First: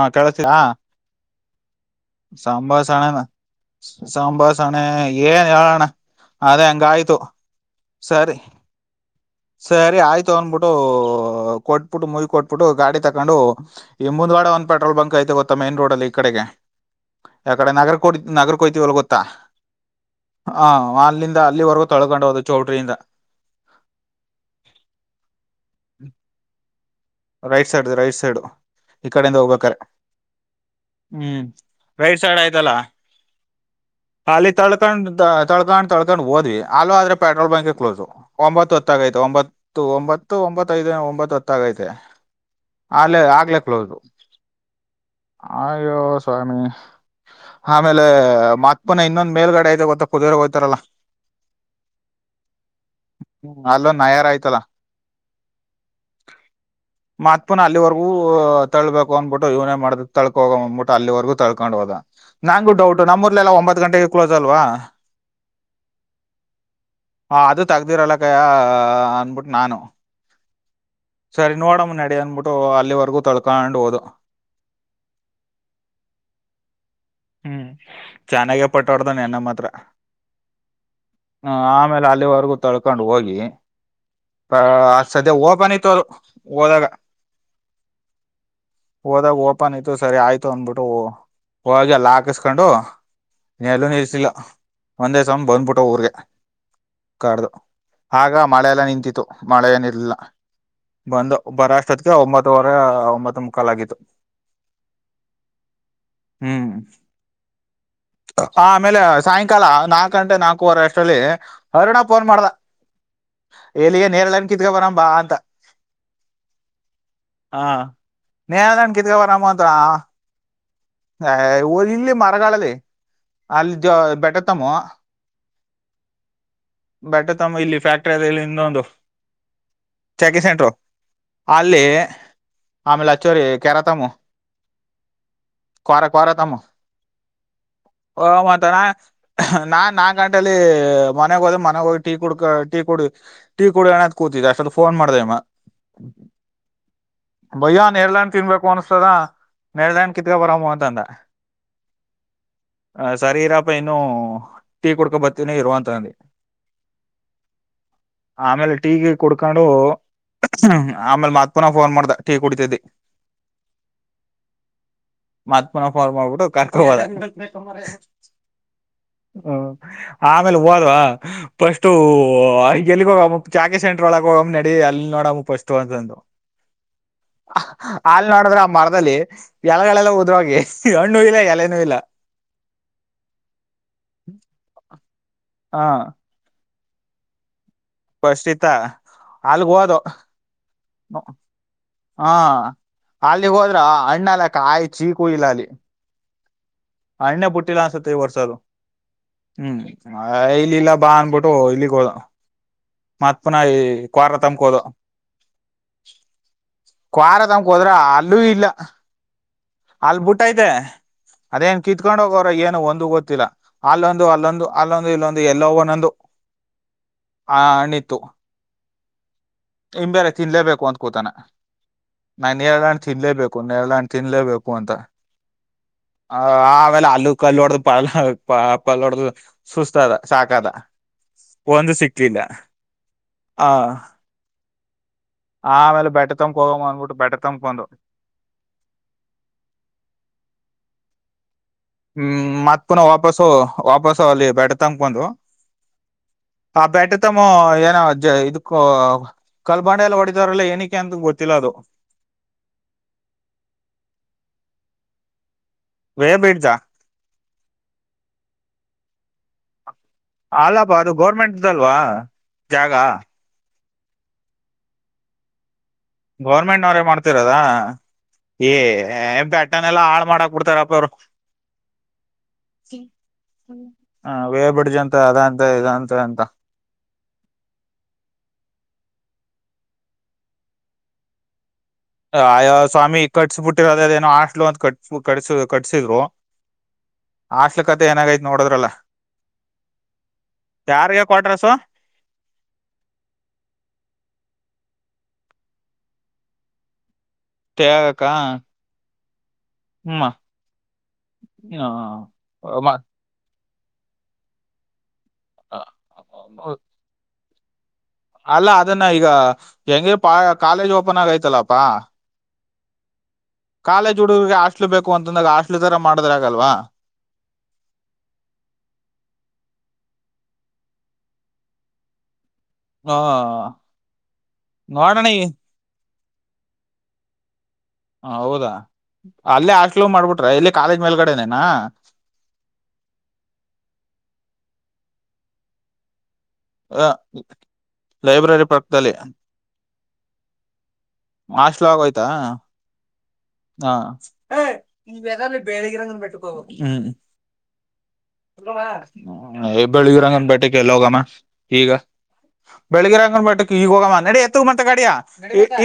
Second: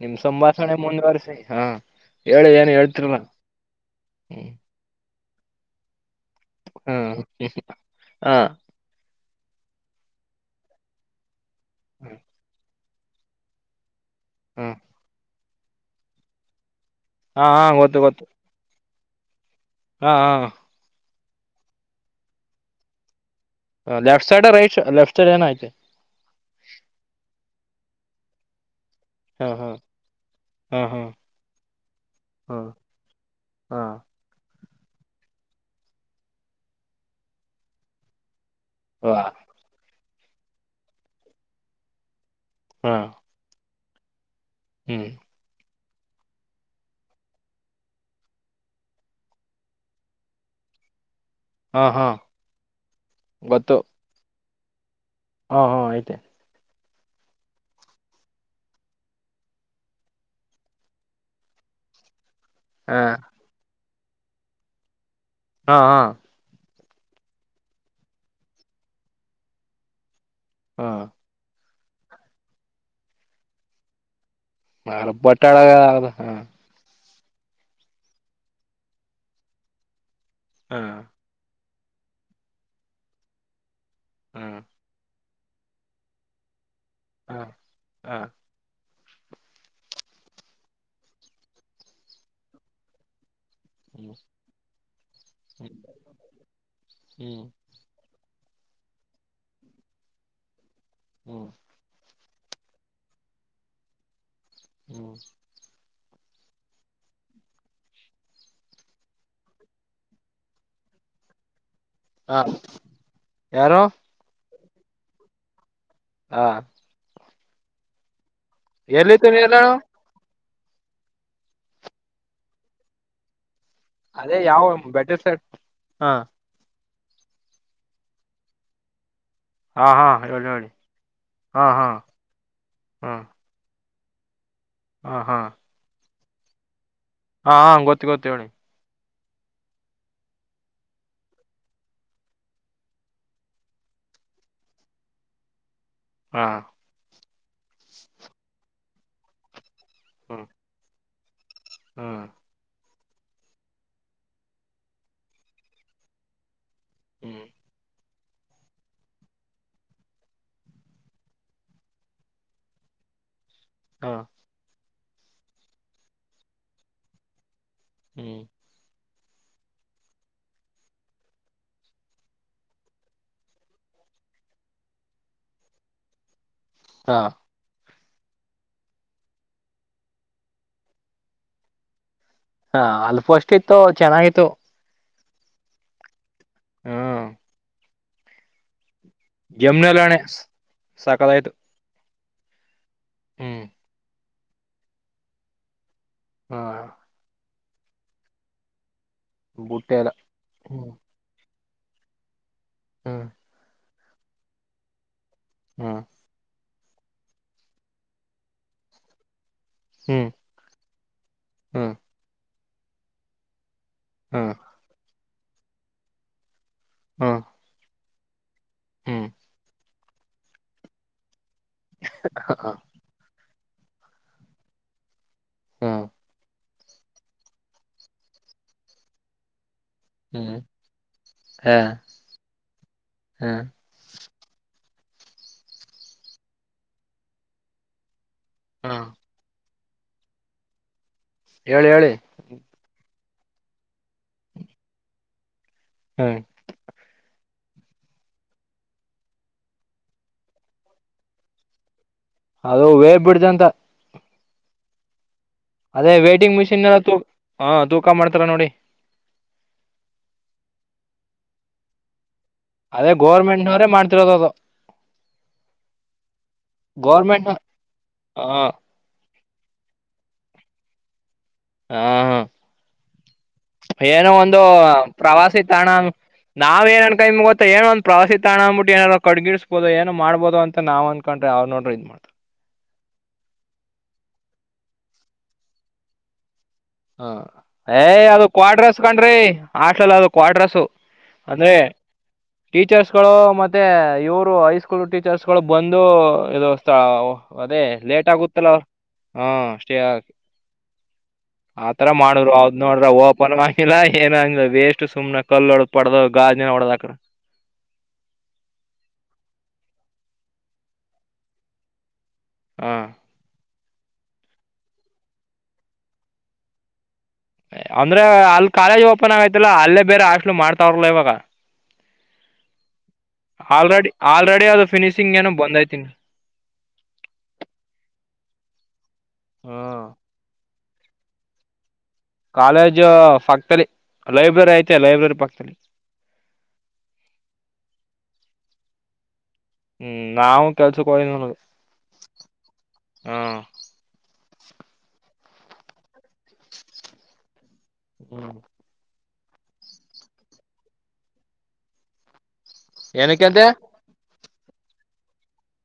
ನಿಮ್ ಸಂಭಾಷಣೆ ಮುಂದ್ ವರ್ಸಿ ಹಾ ಹೇಳಿ ಏನ್ ಸಾಂಬಾಸಣೆ ಹೇಳ್ತಿರಲ್ಲ ನ ಹ್ಮ್ ಸಾಂಬಾಸಣೆ ಏನ್ ಹೇಳಣ ಅದೇ ಹಾ ಹಂಗಾಯ್ತು ಸರಿ ಸರಿ ಆಯ್ತು ಅಂದ್ಬಿಟ್ಟು ಕೊಟ್ಬಿಟ್ಟ ಮಯ್ ಕೊಬಿಟ್ಟ ಗಾಡಿ ತ ಕಂಡ ಈ ಮುಂದ ವಡ ಹ್ಮ್ ಒನ್ೆಟ್ರೋಲ್ ಬಕ್ ಐತೆತ ಮೇನ್ ರೋಡ್ ಅಲ್ಲಿ ಈ ಕಡೆಗೆ ಹಾ ಹಾ ಎಕಡೆ ನಗರ ಗೊತ್ತು ಕೊ ಗೊತ್ತು ನಗರ ಕೊತಿ ಇವಲ ಗತ್ತ ಹಾ ಕುತ್ತಾ ಹಾ ಆನ್ಲ್ಲಿನ್ ಅಲ್ಲಿವರೆಗೂ ತೊಳ್ಕೊಂಡ ಹೋುದು ಚೌಟ್ರಿಂದ left side right left side ಏನ ಆಐತೆ ರೈಟ್ ಸೈಡ್ ರೈಟ್ ಸೈಡ್ ಈ ಕಡಿಂದ ಹಾ ಹಾ ಹೋಗ್ಬೇಕ್ರ ಹಾ ಹಾ ಹ್ಮ್ ರೈಟ್ ಸೈಡ್ ಹಾ ಆಯ್ತಲ್ಲ ಹಾ ಹಾಲ ತಳ್ಕೊಂಡ್ ತಳ್ಕೊಂಡ್ ತಳ್ಕೊಂಡ್ ಹೋದ್ವಿ ಅಲ್ ಆದ್ರೆ ಪೆಟ್ರೋಲ್ ಬಂಕ ಕ್ಲೋಸು ಒಂಬತ್ತು ಹೊತ್ತಾಗೈತು ವಾ ಒಂಬತ್ತು ಒಂಬತ್ತು ಹ ಒಂಬತ್ತೈದು ಒಂಬತ್ತು ಹತ್ತ ಆಾಗೈತೆ ಹಾ ಅಲೆೇ ಆಗ್ಲೇ ಕ್ಲೋದು ಹ್ಮ್ ಅಯ್ಯೋ ಸ್ವಾಮಿ ಆಮೇಲೆ ಮತ್ಮನ ಇನ್ನೊಂದ್ ಮೇಲ್ಗಡೆ ಐತೆ ಗೊತ್ತಾ ಕುದುರೆಗೆ ಹೋಗ್ತಾರಲ್ಲ [inaudible] ಹಾ ಹಾ ಹ್ಮ ಗೊತ್ತು ಅಲೋ ನಯಾರ ಆಯತಲ್ಲ ಹಾ ಹಾ ಐತೆ ಮತ್ ಪುನ ಅಲ್ಲಿವರ್ಗೂ ತಳ್ಬೇಕು ಅಂದ್ಬಿಟ್ಟು ಇವ್ನೇ ಮಾಡ ತಳ್ಕ ಹೋಗ ಅಂದ್ಬಿಟ್ಟು ಅಲ್ಲಿವರ್ಗೂ ತಳ್ಕೊಂಡ್ ಹೋದ ನಂಗು ಹಾ ಡೌಟ್ ನಮ್ಮೂರ್ಲೆಲ್ಲ ಒಂಬತ್ತು ಗಂಟೆಗೆ ಕ್ಲೋಸ್ ಅಲ್ವಾ ಹಾ ಹಾ ಹ ಅದು ತಗ್ದಿರಲ್ಲಕಯ ಅನ್ಬಿಟ್ಟು ನಾನು ಹಾ ಸರಿ ನೋಡ ನಡಿ ಅಂದ್ಬಿಟ್ಟು ಅಲ್ಲಿವರೆಗೂ ತೊಳ್ಕೊಂಡ್ ಹೋದು ನ ಬಟ್ಟಾಳದು ಹಾ ಹ್ಮ್ ಚೆನ್ನಾಗೇ ಪಟಾಡ್ದನ್ನೆನ್ನೆ ನ್ನ ಮಾತ್ರ ಹ್ಮ ಹ ಆಮೇಲೆ ಅಲ್ಲಿವರೆಗೂ ತಳ್ಕೊಂಡ್ ಹೋಗಿ ಹಾ ಅ ಸದ್ಯ ಓಪನ್ ಇತ್ತು ಅದು ಹೋದಾಗ ಹಾ ಹಾ ಹೋದಾಗ ಓಪನ್ ಇತ್ತು ಸರಿ ಆಯ್ತು ಅಂದಬಿಟ್ಟು ಹೋಗ್ ಈಗಲ್ಲ ಹಾಕಿಸಕೊಂಡು ಇ ಎಲ್ಲೂ ಹ್ಮ್ ಇರ್ಸಿಲ್ಲ ಒಂದೇಸ ಬಂದ್ಬಿಟ್ಟ ಊರ್ಗೆ ಹ್ಮ್ ಕಾಡ್ದು ಆಗ ಮಳೆಲ್ಲ ನಿಂತತ್ತು ಮಳೆ ನಿಲ್ಲ ಬಂದ ಹ್ಮ್ ಬರಾಷ್ಟತ್ಗೆ ಒಂಬತ್ ಒಂಬತ್ತುವರೆ ಒಂಬತ್ತ ಮುಕಾಲ್ ಆಗಿತ್ತು ಹ್ಮ ಹ್ಮ್ ಆ ಆಮೇಲೆ ಸಾಯಂಕಾಲ ನಾಲ್ಕ ಗಂಟೆ ನಾಲ್ಕುವರೆ ಅಷ್ಟರಲ್ಲಿ ಅರುಣ ಫೋನ್ ಹಾ ಮಾಡ್ದ ಯಾರು ಎಲ್ಲಿಗೆ ನೇರಲೆಣ್ ಕಿತ್ಕೋ ಬರನಾ ಬಾ ಅಂತ ಹಾ ಹಾ ನೇರಳೆ ಹಣ್ಣ ಕಿತ್ಕೊಂಡ ಬರ್ನ ನೀ ಎಲ್ಲ ಅಂತಾ ಹೋದ್ವ ಹ ಓ ಇಲ್ಲಿ ಮರಗಳಲ್ಲಿ ಅಲ್ಲಿ ಜ ಅದೇ ಯಾವ ಬೆಟತಮ್ಮ ಬೆಟರ್ ಸೈಡ್ ಹಾ ಬಟ್ಟೆ ತಮ್ಮ ಇಲ್ಲಿ ಫ್ಯಾಕ್ಟ್ರಿ ಅದೆ ಇಲ್ಲಿ ಇನ್ನೊಂದು ಹಾ ಹಾ ಚೆಕಿಂಗ್ ಹೇಳಿ ಹೇಳಿ ಸೆಂಟರು ಹಾ ಅಲ್ಲಿ ಹಾ ಆಮೇಲೆ ಹ್ಮ್ ಹಚ್ಚೋರಿ ಕ್ಯಾರ ತಮ್ಮು ಹಾ ಹಾ [unintelligible] ಹಾ ಹ ಗೊತ್ತ ಗೊತ್ತ ಹೇಳಿ ಮತ್ತ ನಾ ನಾಲ್ಕು ಗಂಟಲಿ ಮೊ ಮನೆಗ ಹೋದ ಮನಾಗ ಹೋಗಿ ಟೀ ಕುಡ ಟೀ ಕುಡಿ ಟೀ ಕುಡಕಂದ ಕೂತಿದ್ದ ಅಷ್ಟೊತ್ ಫೋನ್ ಮಾಡ್ದಮ್ಮ ಹಾ ಬಯ್ಯ ನಿರ್ಲಣ್ಣ ತಿನ್ಬೇಕು ಅನ್ಸ್ತದ ನೇರೆಳೆ ಹಣ್ಣ ಕಿತ್ಗಬರಾಮ ಅಂತ ಅಂದ ಹ್ಮ ಆ ಸರಿ ಇರಪ್ಪ ಇನ್ನು ಟೀ ಕುಡ್ಕೊ ಬರ್ತನ ಇರುವಂತ ಅಂದೆ ಹ್ಮ್ ಆಮೇಲೆ ಟೀಗೀ ಕುಡ್ಕೊಂಡು ಆಮೇಲ್ ಮತ್ ಪುನ ಫೋನ್ ಮಾಡ್ದ ಟೀ ಕುಡತಿದ್ದಿ ಹಾ ಮತ್ ಪುನಃ ಕಾಲ್ ಮಾಡಬಿಟ ಕರ್ಕೊಂಡಹೊದೇ ಹ್ಮ್ ಹ್ಮ ಆಮೇಲೆ ಹೋದವಾ ಫಸ್ಟು ಹಾ ಎಲ್ಲಿಗೆ ಹೋಗ ಚಾಕೆ ಸೆಂಟ್ರ ಒಳಗ ಹೋಗಮ್ಮ ನಡಿ ಅಲ್ಲಿ ನೋಡಮ್ಮ ಫಸ್ಟ ಅಂತಂದು ಹಾ ಹಾಲ್ ನೋಡಿದ್ರ ಆ ಮರದಲ್ಲಿ ಎಲೆಗಳೆಲ್ಲ ಉದ್ರೋಗಿ ಹಣ್ಣು ಇಲ್ಲ ಎಲೆನೂ ಇಲ್ಲ ಹಾ ಅಲ್ಪ ಫಸ್ಟ್ ಇತ್ತು ಚೆನ್ನಾಗಿತ್ತು ಹಾ ಹ್ಮ ಫಷ್ಟಿತ ಜಮನೆಲ್ಲಣ ಸಕಾಲ ಆಯ್ತು ಹಾ ಅಲ್ಲಿ ಹೋದ್ರ ಅಣ್ಣಲ್ಲ ಕಾಯಿ ಚೀಕೂ ಇಲ್ಲ ಅಲ್ಲಿ ಹ್ಮ ಅಣ್ಣ ಬುಟ್ಟೆಲ್ಲ ಅನ್ಸಿತ್ತೆ ಈ ವರ್ಷದು ಹ್ಮ್ ಬುಟ್ಟೆ ಎಲ್ಲ ಹ್ಮ್ ಇಲ್ಲಿಲ್ಲ ಬಾ ಅಂದ್ಬಿಟ್ಟು ಹೋ ಇಲ್ಲಿಗೋ ಹ್ಮ್ ಮತ್ ಪುನಃ ಈ ಕೊರ ತ್ ಕೋದು ಹ್ಮ್ ಕ್ವಾರ ತಮಕ್ ಹೋದ್ರ ಅಲ್ಲೂ ಇಲ್ಲ ಅಲ್ ಬುಟ್ಟ ಐತೆ ಅದೇನ್ ಹ್ಮ್ ಕಿತ್ಕೊಂಡ್ ಹೋಗೋರ ಏನ್ ಒಂದು ಗೊತ್ತಿಲ್ಲ ಅಲ್ಲೊಂದು ಹ್ಮ್ ಅಲ್ಲೊಂದು ಅಲ್ಲೊಂದು ಇಲ್ಲೊಂದು ದು ಎಲ್ಲ ನೊಂದು ಹ್ಮ್ ಹ್ಮ್ ಹಾ ಅನಿತು ಹ್ಮ್ ಹಂಬೇಲೆ ತಿನ್ಲೇಬೇಕು ಅಂತ್ ಕೂತಾನ ನನ್ ಹಾ ನ ತಿಲೇಬೇಕೇಕು ಕು ಎಲ್ಲ ಅಾಣ ತಿನ್ಲ್ಲೇಬೇಕು ಕುವಂತ ಹ್ಮ್ ಹ ಆೇಲೆ ಅಲ್ಲೂ ಕಲ್ಲು ಹೊಡ್ದ ಪಲ್ ಪ ಪಲ್ಲ ಹೊಡ್ದ ಸುಸ್ತ ಅದ ಹ್ಮ್ ಸಾಕ್ದ ಹಾ ಒಂದು ಸಿಕ್ಲಿಲ್ಲ ಹಾ ಆ ಆಮೇಲೆ ಬೆಟ್ಟ ತಂಬಕ್ ಹೋಗಮ್ಮ ಅಂದ್ಬಿಟ್ಟು ಬೆಟ್ಟೆ ತಂಬ ಬಂದ ಹಾ ಹೇಳಿ ಹೇಳಿ ಹ್ಮ್ ಮತ್ತ ಪನ ಅ ವಾಪಸು ವಾಪಸು ಅಲ್ಲಿ ಬಡ ತಂಗ ಬಂದು ಹ್ಮ್ ಹಾ ಬೇಟೆ ತಮ್ಮ ಏನೋ ಇದಕ್ಕ ಕಲ್ಬಂಡೆ ಎಲ್ಲ ಹೊಡಿದವ್ರಲ್ಲ ಏನಕ್ಕೆ ಅಂತ ಗೊತ್ತಿಲ್ಲ ಅದು ಅದು ವೇರ್ ಬಿಡ್್ದಂತ ಅದೇ ವೇ ವೈಟಿಂಗ್ ಬಿಡ್ಜಾ ಮಿಷೀನ್ ಎಲ್ಲ ತ ಹಾ ತೂಕ ಮಾಡ್ತಾರ ನೋಡಿ ಅಲ್ಲಪ್ಪಾ ಅದು ಗೌರ್ಮೆಂಟ್್ದಲ್ವಾ ಅದೇ ಗೌರ್ಮೆಂಟ್ ಅವರೇ ಮಾಡ್ ಮುೋಗ ಗೌರ್ಮೆಂಟ್ ಅವ್ರೇ ಮಾಡ್ತಿರದ ಹ ಈ ಬೆಟ್ಟನೆಲ್ಲ ಹಾಳ ಮಾಡಾಕ್ ಬಿಡ್ತಾರಪ್ಪ ಅವ್ರು ಹಾ ಹ ಏನೋ ಹ ಒಂದು ವೇ ಬ್ರಿಡ್ಜ್ ಅಂತ ಅದ ಪ್ರವಾಸಿ ಅಂತ ಇದ ತಾಣ ಅಂತ ಅಂತ ನಾವ್ ಏನನ್ ಕೈ ಗೊತ್ತ ಏನ ಒಂದ ಪ್ರವಾಸಿ ತಾಣ ಅ್ಬಿಟ್ಟು ಏನಾದಾರ ಕಡ್ಗಿಿಸಸ್ಬೋದು ಏನು ಮಾಡ್ಬೋ ಅಂತ ನಾವ ಅಂದನ್ಕೊಂಡ್ರ ಅವ ನೋಡ್ರಿ ಮಾಡ್ತ ಆಾ ಸ್ವಾಮಿ ಕಟ್ಸ್್ ಬಿಿಟ್ಟಿರೋದ ಏನ ಆಟ್ಲು ಅಂತ ಕಟ್ ಕಟ್ಸ ಕಟ್ಸಿದ್ರು ಹ ಹಾಸ್ಟ್ಲ್ ಕತೆ ಏಯ್ ಏನಾಗೈತ್ ಅದು ಕ್ವಾ ನೋಡದ್ರಲ್ಲ ಡ್ರಸ್ ಕಣ್ರಿ ಆಟ್ಲಲ್ಲ ಅದು ಕ್ವಾಡ್ರೆಸ್ ಯಾರಿಗೆ ಕ್ವಾಟ್ರಸು ಅಂದ್ರೆ ಟೀಚರ್ಸ್ಗಳು ಮತ್ತೆ ಇವರು ಹೈ ಸ್ಕೂ ಸ್ಕೂಲ್ ಟೀಚರ್ಸ್ಗಳು ಬಂದು ಇದು ಸ್ಥಳ ಅದೇ ತ್ಯಾಗಕ್ಕ ಲೇಟ್ ಆಗುತ್ತಲ್ಲ ಅವ ಹಾ ಸೇ ಹ್ಮ ಹ ಆತರ ಮಾಡೋರು ಅವದ್ ನೋಡ್ರ ಹ ಆಿಲ್ಲ ಏನ್ ಆಂಗಿಲ್ಲ ವೇಸ್ಟ್ ಸುಮ್ನೆ ಕಲ್ಲುಡ ಪಡ್ದ ಗಾಜಿನ ಹೊಡದಕ್ರ ಅಲ್ಲ ಅದನ್ನ ಈಗ ಹೆಂಗಿ ಪ ಕಾಲೇಜ್ ಓಪನ್ ಆಗೈತಲ್ಲಪಾ ಹಾ ಕಾಲೇಜ್ ಹುಡುಗರ್ರಿಗೆ ಹಾಸ್ಟ್ಲ್ ಬೇಕು ಅಂತಂದಾಗ ಹಾಸ್ಟ್ಲ್ ತರ ಮಾಡ್ರ ಆಗಲ್ವಾ ಅಂದ್ರೆ ಅಲ್ಲಿ ಕಾಲೇಜ್ ಓಪನ್ ಆಗೈತಿಲ್ಲ ಅಲ್ಲೇ ಬೇರೆ ಹಾಸ್ಲ್ ಮಾಡ್ತಾವ್ರಲ್ಲ ಇವಾಗ ಹಾ ಆಲ್ರೆಡಿ ಆಲ್ರೆಡಿ ಅದು ನೋಡೋಣ ಫಿನಿಶಿಂಗ್ ಈ ಏನೋ ಬಂದೈತಿ ಹ ಹೌದಾ ಅಲ್ಲೇ ಹಾಸ್ಲ ಹ್ಮ್ ಮಾಡ್ಬಿಟ್ರ ಇಲ್ಲಿ ಕಾಲೇಜ್ ಮೇಲ್ಗಡೆನೇನಾ ಕಾಲೇಜ್ ಪಕ್ತದಲ್ಲಿ ಲೈಬ್ರರಿ ಐತೆ ಲೈಬ್ರರಿ ಪಕ್ತದಲ್ಲಿ ಹ ಲೈಬ್ರರಿ ಪಕ್ಕದಲ್ಲಿ ಹ್ಮ್ ನಾವವು ಕೆಲ್ಸಕಗ ನಗೆ ಹಾಸ್ಟ್ಲು ಆಗೋಯ್ತಾ ಹಾ ಹ ಇ ವಧ ಬೇಳಗಿರಂಗ ಬೆಟ್ಟುಕೋಬೇಕ [unintelligible] ಹ್ಮ್ ಹ್ಮ ಬೆಳಿಗಿರಂಗನ್ ಬೇಟಕ್ಕೆ ಎಲ್ಲ ಹೋಗಮ್ಮ ಈಗ ಬೆಳಿಗಿರಂಗ್ ಏನಕ್ಕಂತೆ ಬಟ್ಟಕ್ಕೆ ಈಗಾಗ ಮಡಿ ತಗ ಮಟ ಗಾಡಿಯಾ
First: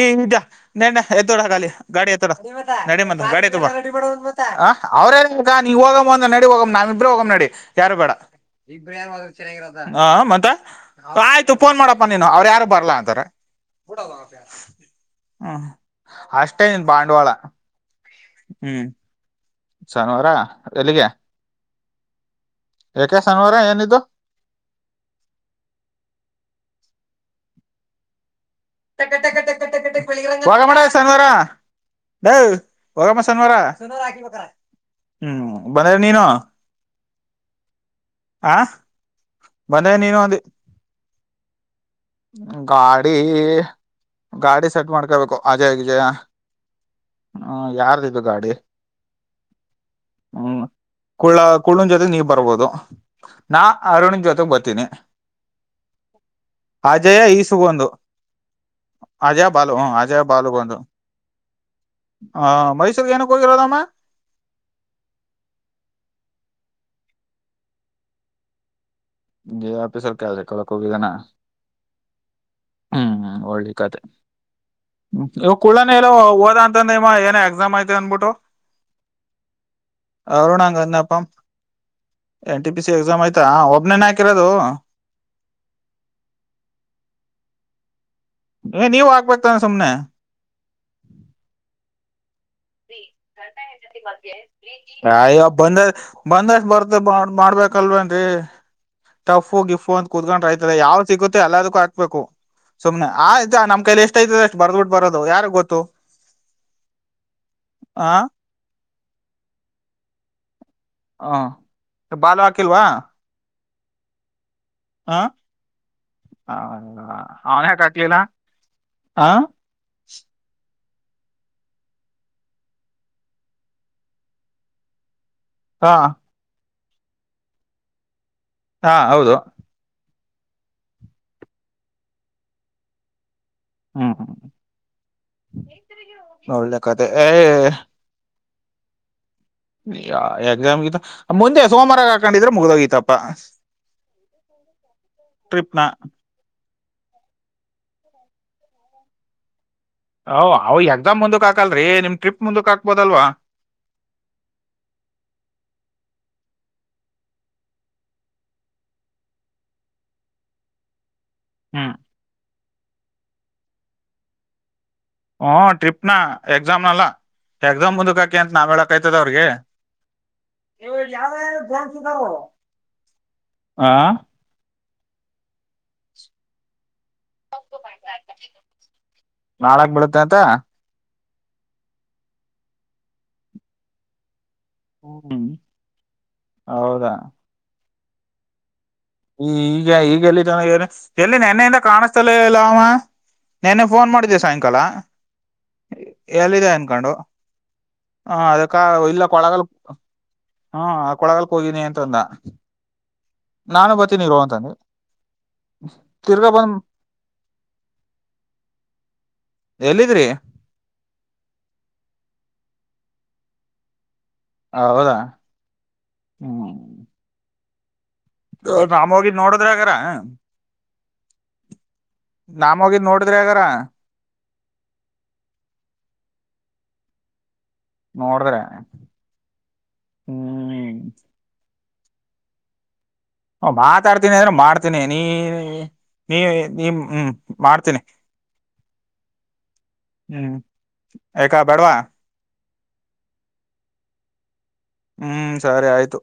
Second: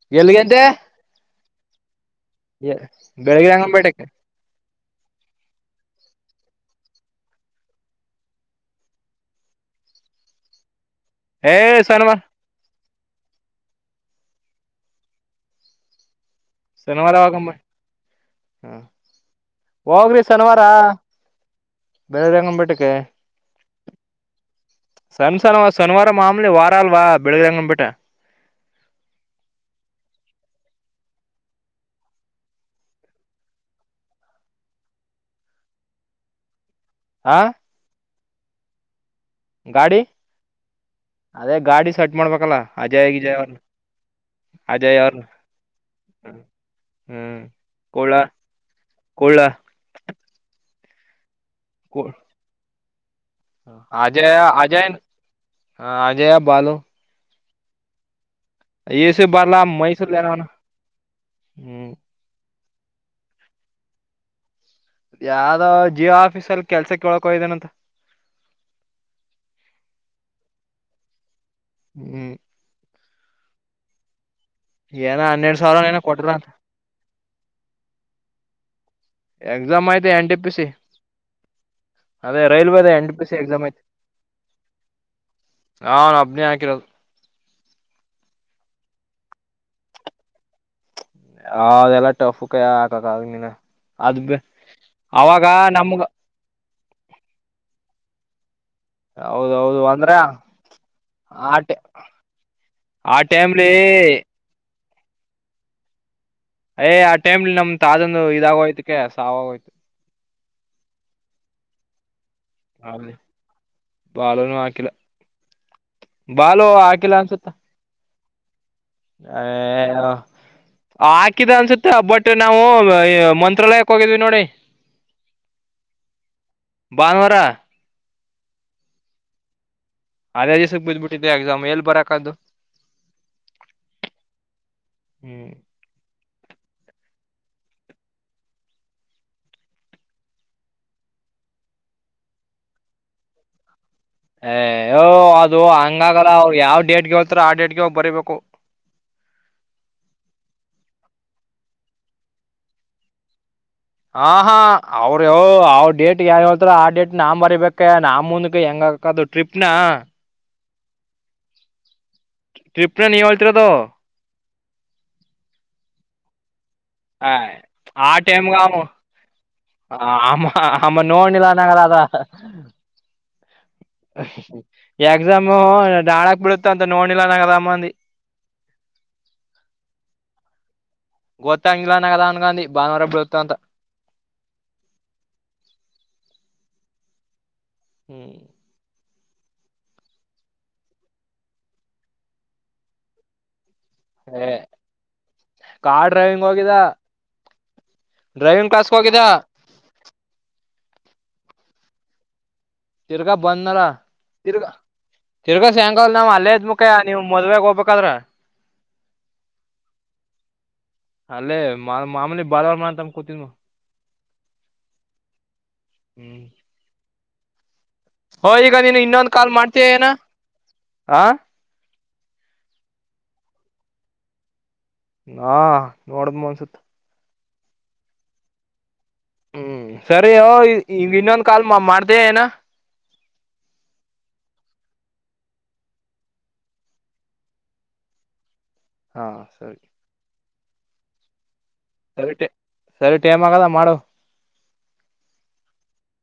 ಈಗ ಎಲ್ಲಿಗಂತೆ ನನ್ನ [unintelligible] ನಡ ಮ ಬೆಳಗ್ಗೆ ಬ ಅಂಗಂಬೇಟಕ್ಕೆ ಅವ್ರೇ ನೀ ಹೋಗ ಅಂದ ನಡಿ ಹೋಗ ನಾವ ಇಬ್ರೆ ಹೋಗಮ್ಮ್ ನಡಿ ಯಾರು ಬೇಡ ಚ ಮತ್ತ ಆಯ್ತು ಏ ಫೋನ್ ಮಾಡಪ್ಪಾ ಶನಿವಾರ ನೀನು ಅವ್ರು ಯಾರು ಬರ್ಲ್ಲ ಹ್ಮ ಅಷ್ಟೇನ್ ಬಾ ಮರಾಗಂಬ ಹ್ಮ್ ಹೋಗ್ರಿ ಶನಿವಾರ ಎಲ್ಲಿಗೆ ಬೇರೆಂಗ ಮಟ್ಟ ಯಾಕೆ ಶನಿವಾರ ಏನಿದ್ದು ಸಣ್ಣ ಸನವಾ ಸನಿವಾರ ಮಾಮಲಿ ವಾರಾಲ್ವಾ ಬೆಳಗ್ಗೆಂಗ್ಪೇಟ್ಟ [inaudible] [unintelligible] ಆ ಆ ಬಂದೆ ಗಾಡಿ ನೀನು ಅಂದಿ ಅದೇ ಗಾಡಿ ಸೆಟ್ ಮಾಡ್ಬೇಕಲ್ಲ ಅಜಯ್ ಗಾಡಿ ಗಿಜಯ್ ಅವ್ರನ್ನ ಗಾಡಿ ಸೆಟ್ ಅಜಯ್ ಅವ್ರನ್ನ ಮಾಡ್ಕೊಬೇಕು ಅಜಯಜಯ ಹ್ಮ್ ಹ್ಮ ಯಾರ್ದ ಕೋಳ ಇದು ಗಾಡಿ ಕೋಳ ಹ್ಮ್ ಕುಳ್ಳ ಕುಳ್ಳನ್ ಕೋ ಜೊತೆ ನೀವ್ ಬರ್ಬೋದು ನಾ ಅರುಣನ್ ಅಜಯ ಜೊತೆಗ್ ಬರ್ತೀನಿ ಅಜಯ ಹ ಅಜಯ ಬಾಲೋ ಸುಗಂದು ಏಸ ಬಲ ಮೈಸೂರು ಲರ ಹ್ಮ್ ಹಾ ಮೈಸೂರ್ ಗ ಏನು ಕೋ ಹೋಗಿದಾನೆ ಅಮ್ಮ ಯಾವ್ದ ಜಿಯೋ ಆಫೀಸ ಅಲ್ಲಿ ಕೆಲ್ಸ ಕೇಳಕ ಹೋಗಿದ್ದಾನಂತೆ ಜಿಯೋ ಆಫೀಸ್ ಅಲ್ಲಿ ಕೆಲಸ ಕೇಳಾಕ ಹೋಗಿದಾನ ಹ್ಮ್ ಹ್ಮ್ ಒಳ್ಳೆ ಕಥೆ ಏನ ಹ್ಮ ಇವ ಹನ್ನೆರಡ್ ಸಾವಿರ ಏನ ಕುೂಳ್ಳನೋ ಹ ಕೊಟ್ರ ಅಂತ ಓದ ಅಂತಂದಮ್ಮ ಏನ ಎಕ್ಸಾಮ್ ಐ್ತ ಅನ್ಬಿಟ್ಟು ಎಕ್ಸಾಮ್ ಆಯ್ತು ಎನ್ ಟಿ ಪಿ ಸಿ ಅವರುಣಂಗಂದಪ್ಪ N T P C exam ಐ್ತಾ ಒಬನೇನ್ ಹಾಕಿರದು ಅವನ್ ಒಬ್ನೇ ಹಾಕಿರೋದು ಏ ನೀವ ಹಾಕ್ಬೇಕತಾನ ಸುಮನೆ ಹದೆಲ್ಲ ಅಯ್ಯ ಅವಾಗ ಬಂದ ನಮ್ಗ ಬಂದಷ್ಟ ಬರ್ತ ಮಾಡ್ಬೇಕ ಅಲ್ವಾ ಏನ್ರೀ ಟಫು ಗ ಹೌದೌದು ಇಫು ಅಂತ ಅಂದ್ರ ಕೂತ್ಕೊಂಡ್ ರೈತ ಯಾವ್ ಸಿಗುತ್ತೆ ಆ ಎಲ್ಲದಕ್ಕೂ ಹಾಕ್ಬೇಕು ಸುಮನೆ ಆ ಆಯ್ತಾ ಟೈಮ್ಲಿ ನಮ್ಮ ಕೈಲ್ಲಿ ಎಷ್ಟ್ಯಐತದೆ ಅಷ್ಟ ಬರ್ದಬಿಟ್ಟು ಬರದು ಯಾರಗ್ ಗೊತ್ತು ಎ ಟೈಮ್ ನಮ್ ತಾತದು ಆ ಆದೊಂದು ಇದಾಗೋಯ್ತು ಕಸಾವಯತು ಹಾ ಬಾಲ್ವಾಕಿಲ್ವಾ ಬಾಲನು ಆಕ ಹ ಹದ ಅವನ್ ಯಕ ಹಕ್ಲಿಲ್ಲ ಆ ಹಾಕಿದ ಅನ್ಸುತ್ತ ಬಟ್ ನಾವು ಮಂತ್ರಾಲಯಕ್ಕೆ ಹೋಗಿದ್ವಿ ನೋಡಿ ಹಾ ಭಾನುವಾರ ಹಾ ಹೌದು ಅದೇ ದಿವಸಕ್ಕೆ ಬಿದ್ಬಿಟ್ಟಿದ್ದೆ ಎಕ್ಸಾಮ್ ಎಲ್ಲಿ ಬರಕದ್ದು ಹ್ಮ ಹಾ ಹ್ಮ್ ಒಳ್ಳಳ್ಳೆ ಕತೆ ಎಕ್ಸಾಮ್ಗ ಮುಂದೆ ಸೋಮವಾರ ಹಾಕೊಂಡಿದ್ರೆ ಮುಗ್ದೋಗಿತಪ್ಪ ಅದು ಓ ಅದು ನ ಹಂಗಾಗಲ್ಲ ಅವ್ರು ಯಾವ ಯಾವ ಡೇಟ್ ಗೆ ಹೇಳತಾರೋ ಅದೇ ಡೇಟ್ ಗೆ ಹೋಗಿ ಬರಿಬೇಕು ಹಓ್ ಅವ ಎಕ್ಸಾಮ್ ಮುಂದಕ್ಕೆ ಹಾಕಲ್ರರಿ ನಿಮ್ ಟ್ರಿಪ್ ಮುಂದಕ್ಕೆಕ್ ಹಾಕ್ಬೋದಲ್ವಾ ಹ ಹಾ ಅವ್ರ ಅವ್ ಡೇಟ್ ಯಏನ್ ಹೇಳ್ತಾರ ಆ ಡೇಟ್ ನಾ ಬರಿಬೇಕ ನಾಮ ಮುಂದಕ್ಕೆ ಹೆಂಗಕದು ಟ್ರಿಪ್ನ ಹ್ಮ್ ಟ್ರಿಪ್ನ ನೀ ಒಳತಿರ ತ ಹು ಟ್ರಿಪ್ ನ ಎಕ್ಸಾಮ್ ನಲ್ಲ ಹ ಎಕ್ಸಾಮ್ ಆ ಮುಂದಕ್ ಹಾಕಿ ಅಂತ ಟೈಮ್ಗೆ ನಾವ್ ಹೇಳಕ್ ಆಯ್ತದ ಅವ್ರಿಗೆ ಆಮ್ಮ ನೋಣದ ನಾಗಲ್ಲದ ಹ ಎಕ್ಸಾಮು ನಾಳಕ್ ಬಿಡುತ್ತಂತ ನಾಳಕ್ ಬಿಡುತ್ತೆ ಅಂತ ಗೋತ್ತ ಇಂಗ್ಲಾನ ಕದಾನು ಗಾಂಧಿ ಭಾನುವಾರ ಬತ್ತ ಅಂತ ಹ್ಮ್ ಹೌದಾ ಹ್ಮ್ ಹ ಈಗ ಈಗ ಎಲ್ಲಿನ ಎಲ್ಲಿ ನೆನ್ನೆಯಿಂದ ಕಾಣಸ್ತಲ್ಲ ಇಲ್ಲಾಮ ನೆನ್ನ ಫೋನ್ ಮಾಡಿದೆೆ ಏ ಸಾಯಂಕಾಲ ಕಾರ್ ಡ್ರೈವಿಂಗ್ ಎಲ್ಲಿದೆ ಹೋಗಿದ ಅನ್್ಕೊಂಡು ಹಾಂ ಡ್ರೈವಿಂಗ್ ಅದಕ್ಕೆ ಕ್ಲಾಸ್ಗೆ ಹೋಗಿದ ಇಲ್ಲ ಕೊಳಗಲ್ ಹಾಂ ಆ ಕೊಳಗಕ್ಕೆ ಹೋಗಿದ್ದನಿ ಅಂತ ೊಂದ ತಿರ್ಗಾ ಬಂದನಾರ ತಿರ್ಗ ತಿರ್ಗಾ ಸ್ಯಾಂಗಲ್ ನಾವ್ ತಿರ್ಗಾ ಅಲ್ಲೇದ್ ಬಂದ್ ಮುಖ್ಯ ನೀವ್ ಮದ್ವೆಾಗ ಹೋಗ್ಬೇಕದ್ರ ಎಲ್ಲಿದ್ರಿ ಅಲ್ಲೇ ಮಾ ಮಾಮೂಲಿ ಬಾದವಾರ ನಮ ಕತನ್ ಹ ಹೌದಾ ಹ್ಮ್ ಹೋ ಈಗ ನೀನು ನಾವ ಹೋಗಿ ಇನ್ನೊಂದ್ ಕಾಲ್ ಮಾಡ್ತೀಯ ನೋಡುದ್ರೆಗರ ಏನ ಆ ನಾಮೋಗಿ ನೋಡ ದ್ರಗರ ಹಾ ನೋಡಿದ್ಮನ್ಸುತ್ತ ನೋಡಿದ್ರೆ ಹ್ಮ್ ಸರಿ ಈ ಇನ್ನೊಂದ್ ಕಾಲ್ ಮಾಡ್ತ [unintelligible] ಹ ಮಾತಾಡ್ತೀನಿ ಅಂದ್ರೆ ಮಾಡ್ತೀನಿ ನೀ ನೀ ನೀ ಹ್ಮ್ ಮಾಡ್ತೀನಿ ಹಾ ಸರಿ ಹ್ಮ್ ಆಯ್ತ್ ಕ ಬೇಡ್ವಾ ಸರಿ ಟೆ ಸರಿ ಟೈಮ್ ಆಗದ ಮಾಡು ಹ್ಮ್ ಸರಿ ಆಯ್ತು